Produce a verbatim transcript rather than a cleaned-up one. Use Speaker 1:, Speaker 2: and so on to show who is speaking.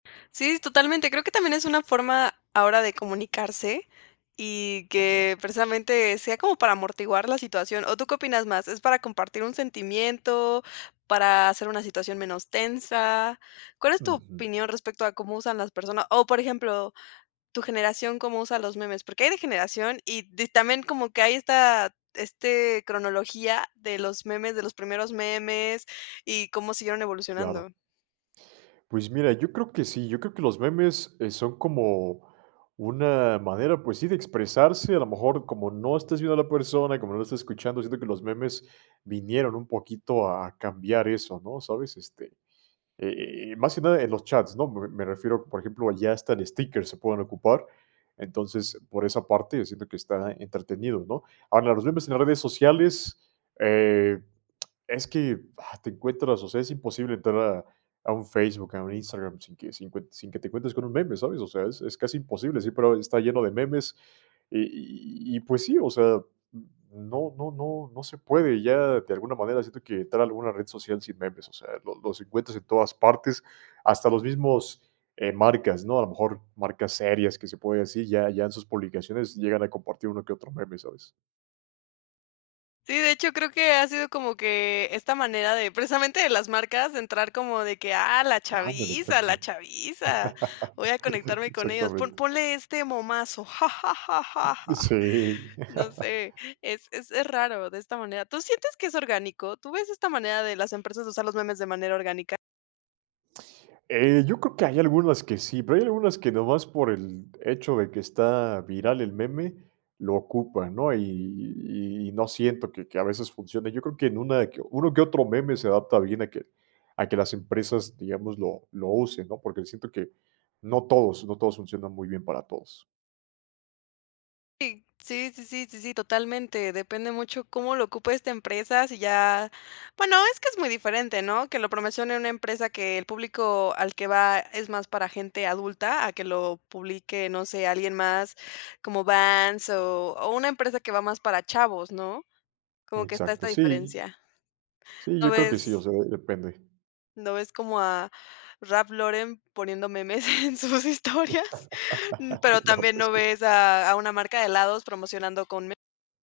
Speaker 1: Sí, totalmente. Creo que también es una forma ahora de comunicarse y
Speaker 2: También.
Speaker 1: que, precisamente, sea como para amortiguar la situación. ¿O tú qué opinas más? ¿Es para compartir un sentimiento, para hacer una situación menos tensa? ¿Cuál es tu
Speaker 2: Ujú.
Speaker 1: opinión respecto a cómo usan las personas? O, por ejemplo, ¿tu generación cómo usa los memes? Porque hay de generación y di también como que hay esta este cronología de los memes, de los primeros memes y cómo siguieron
Speaker 2: Claro.
Speaker 1: evolucionando.
Speaker 2: Pues mira, yo creo que sí. Yo creo que los memes, eh, son como una manera, pues sí, de expresarse. A lo mejor, como no estás viendo a la persona y como no la estás escuchando, siento que los memes vinieron un poquito a cambiar eso, ¿no? ¿Sabes? Este, eh eh eh más que nada en los chats, ¿no? Me me refiero, por ejemplo, ya hasta en stickers se pueden ocupar. Entonces, por esa parte yo siento que está entretenido, ¿no? Ahora, los memes en las redes sociales, eh, es que, ¡ah! Te encuentras, o sea, es imposible entrar a a un Facebook, a un Instagram sin que sin cue sin que te encuentres con un meme, ¿sabes? O sea, es es casi imposible, siempre ahora está lleno de memes, eh, y y y -y pues sí. O sea, n no no no no se puede ya de alguna manera, siento que entrar a alguna red social sin memes, o sea, lo los encuentras en todas partes. Hasta los mismos, eh, marcas, ¿no? A lo mejor marcas serias, que se puede decir, ya ya en sus publicaciones llegan a compartir uno que otro meme, ¿sabes?
Speaker 1: Sí. De hecho, creo que ha sido como que esta manera de, precisamente de las marcas, entrar como de que ah, la
Speaker 2: Ándale,
Speaker 1: chaviza, la
Speaker 2: exacto.
Speaker 1: chaviza, voy a conectarme con ellos. Pon
Speaker 2: Exactamente.
Speaker 1: ponle este momazo. Ja, ja, ja, ja, ja.
Speaker 2: Sí.
Speaker 1: No sé, es es es raro, de esta manera. ¿Tú sientes que es orgánico? ¿Tú ves esta manera de las empresas usar los memes de manera orgánica?
Speaker 2: Eh, yo creo que hay algunas que sí, pero hay algunas que nomás por el hecho de que está viral el meme lo ocupan, ¿no? Y y y no siento que que a veces funcione. Yo creo que en una de que uno que otro meme se adapta bien a que a que las empresas, digamos, lo lo usen, ¿no? Porque siento que no todos, no todos funcionan muy bien para todos.
Speaker 1: Sí. Sí sí sí sí totalmente. Depende mucho cómo lo ocupe esta empresa. Sí, ya bueno, es que es muy diferente, ¿no? Que lo promecione una empresa que el público al que va es más para gente adulta, a que lo publique, no sé, alguien más como Vans o o una empresa que va más para chavos, ¿no? Como que está esta
Speaker 2: Exacto, sí.
Speaker 1: diferencia.
Speaker 2: Sí,
Speaker 1: No
Speaker 2: yo creo que sí. O
Speaker 1: ves
Speaker 2: sea, de depende.
Speaker 1: no ves como a Raph Lauren poniendo memes en sus historias, mm, pero
Speaker 2: No
Speaker 1: también
Speaker 2: pues
Speaker 1: no
Speaker 2: sí.
Speaker 1: ves a a una marca de helados promocionando con me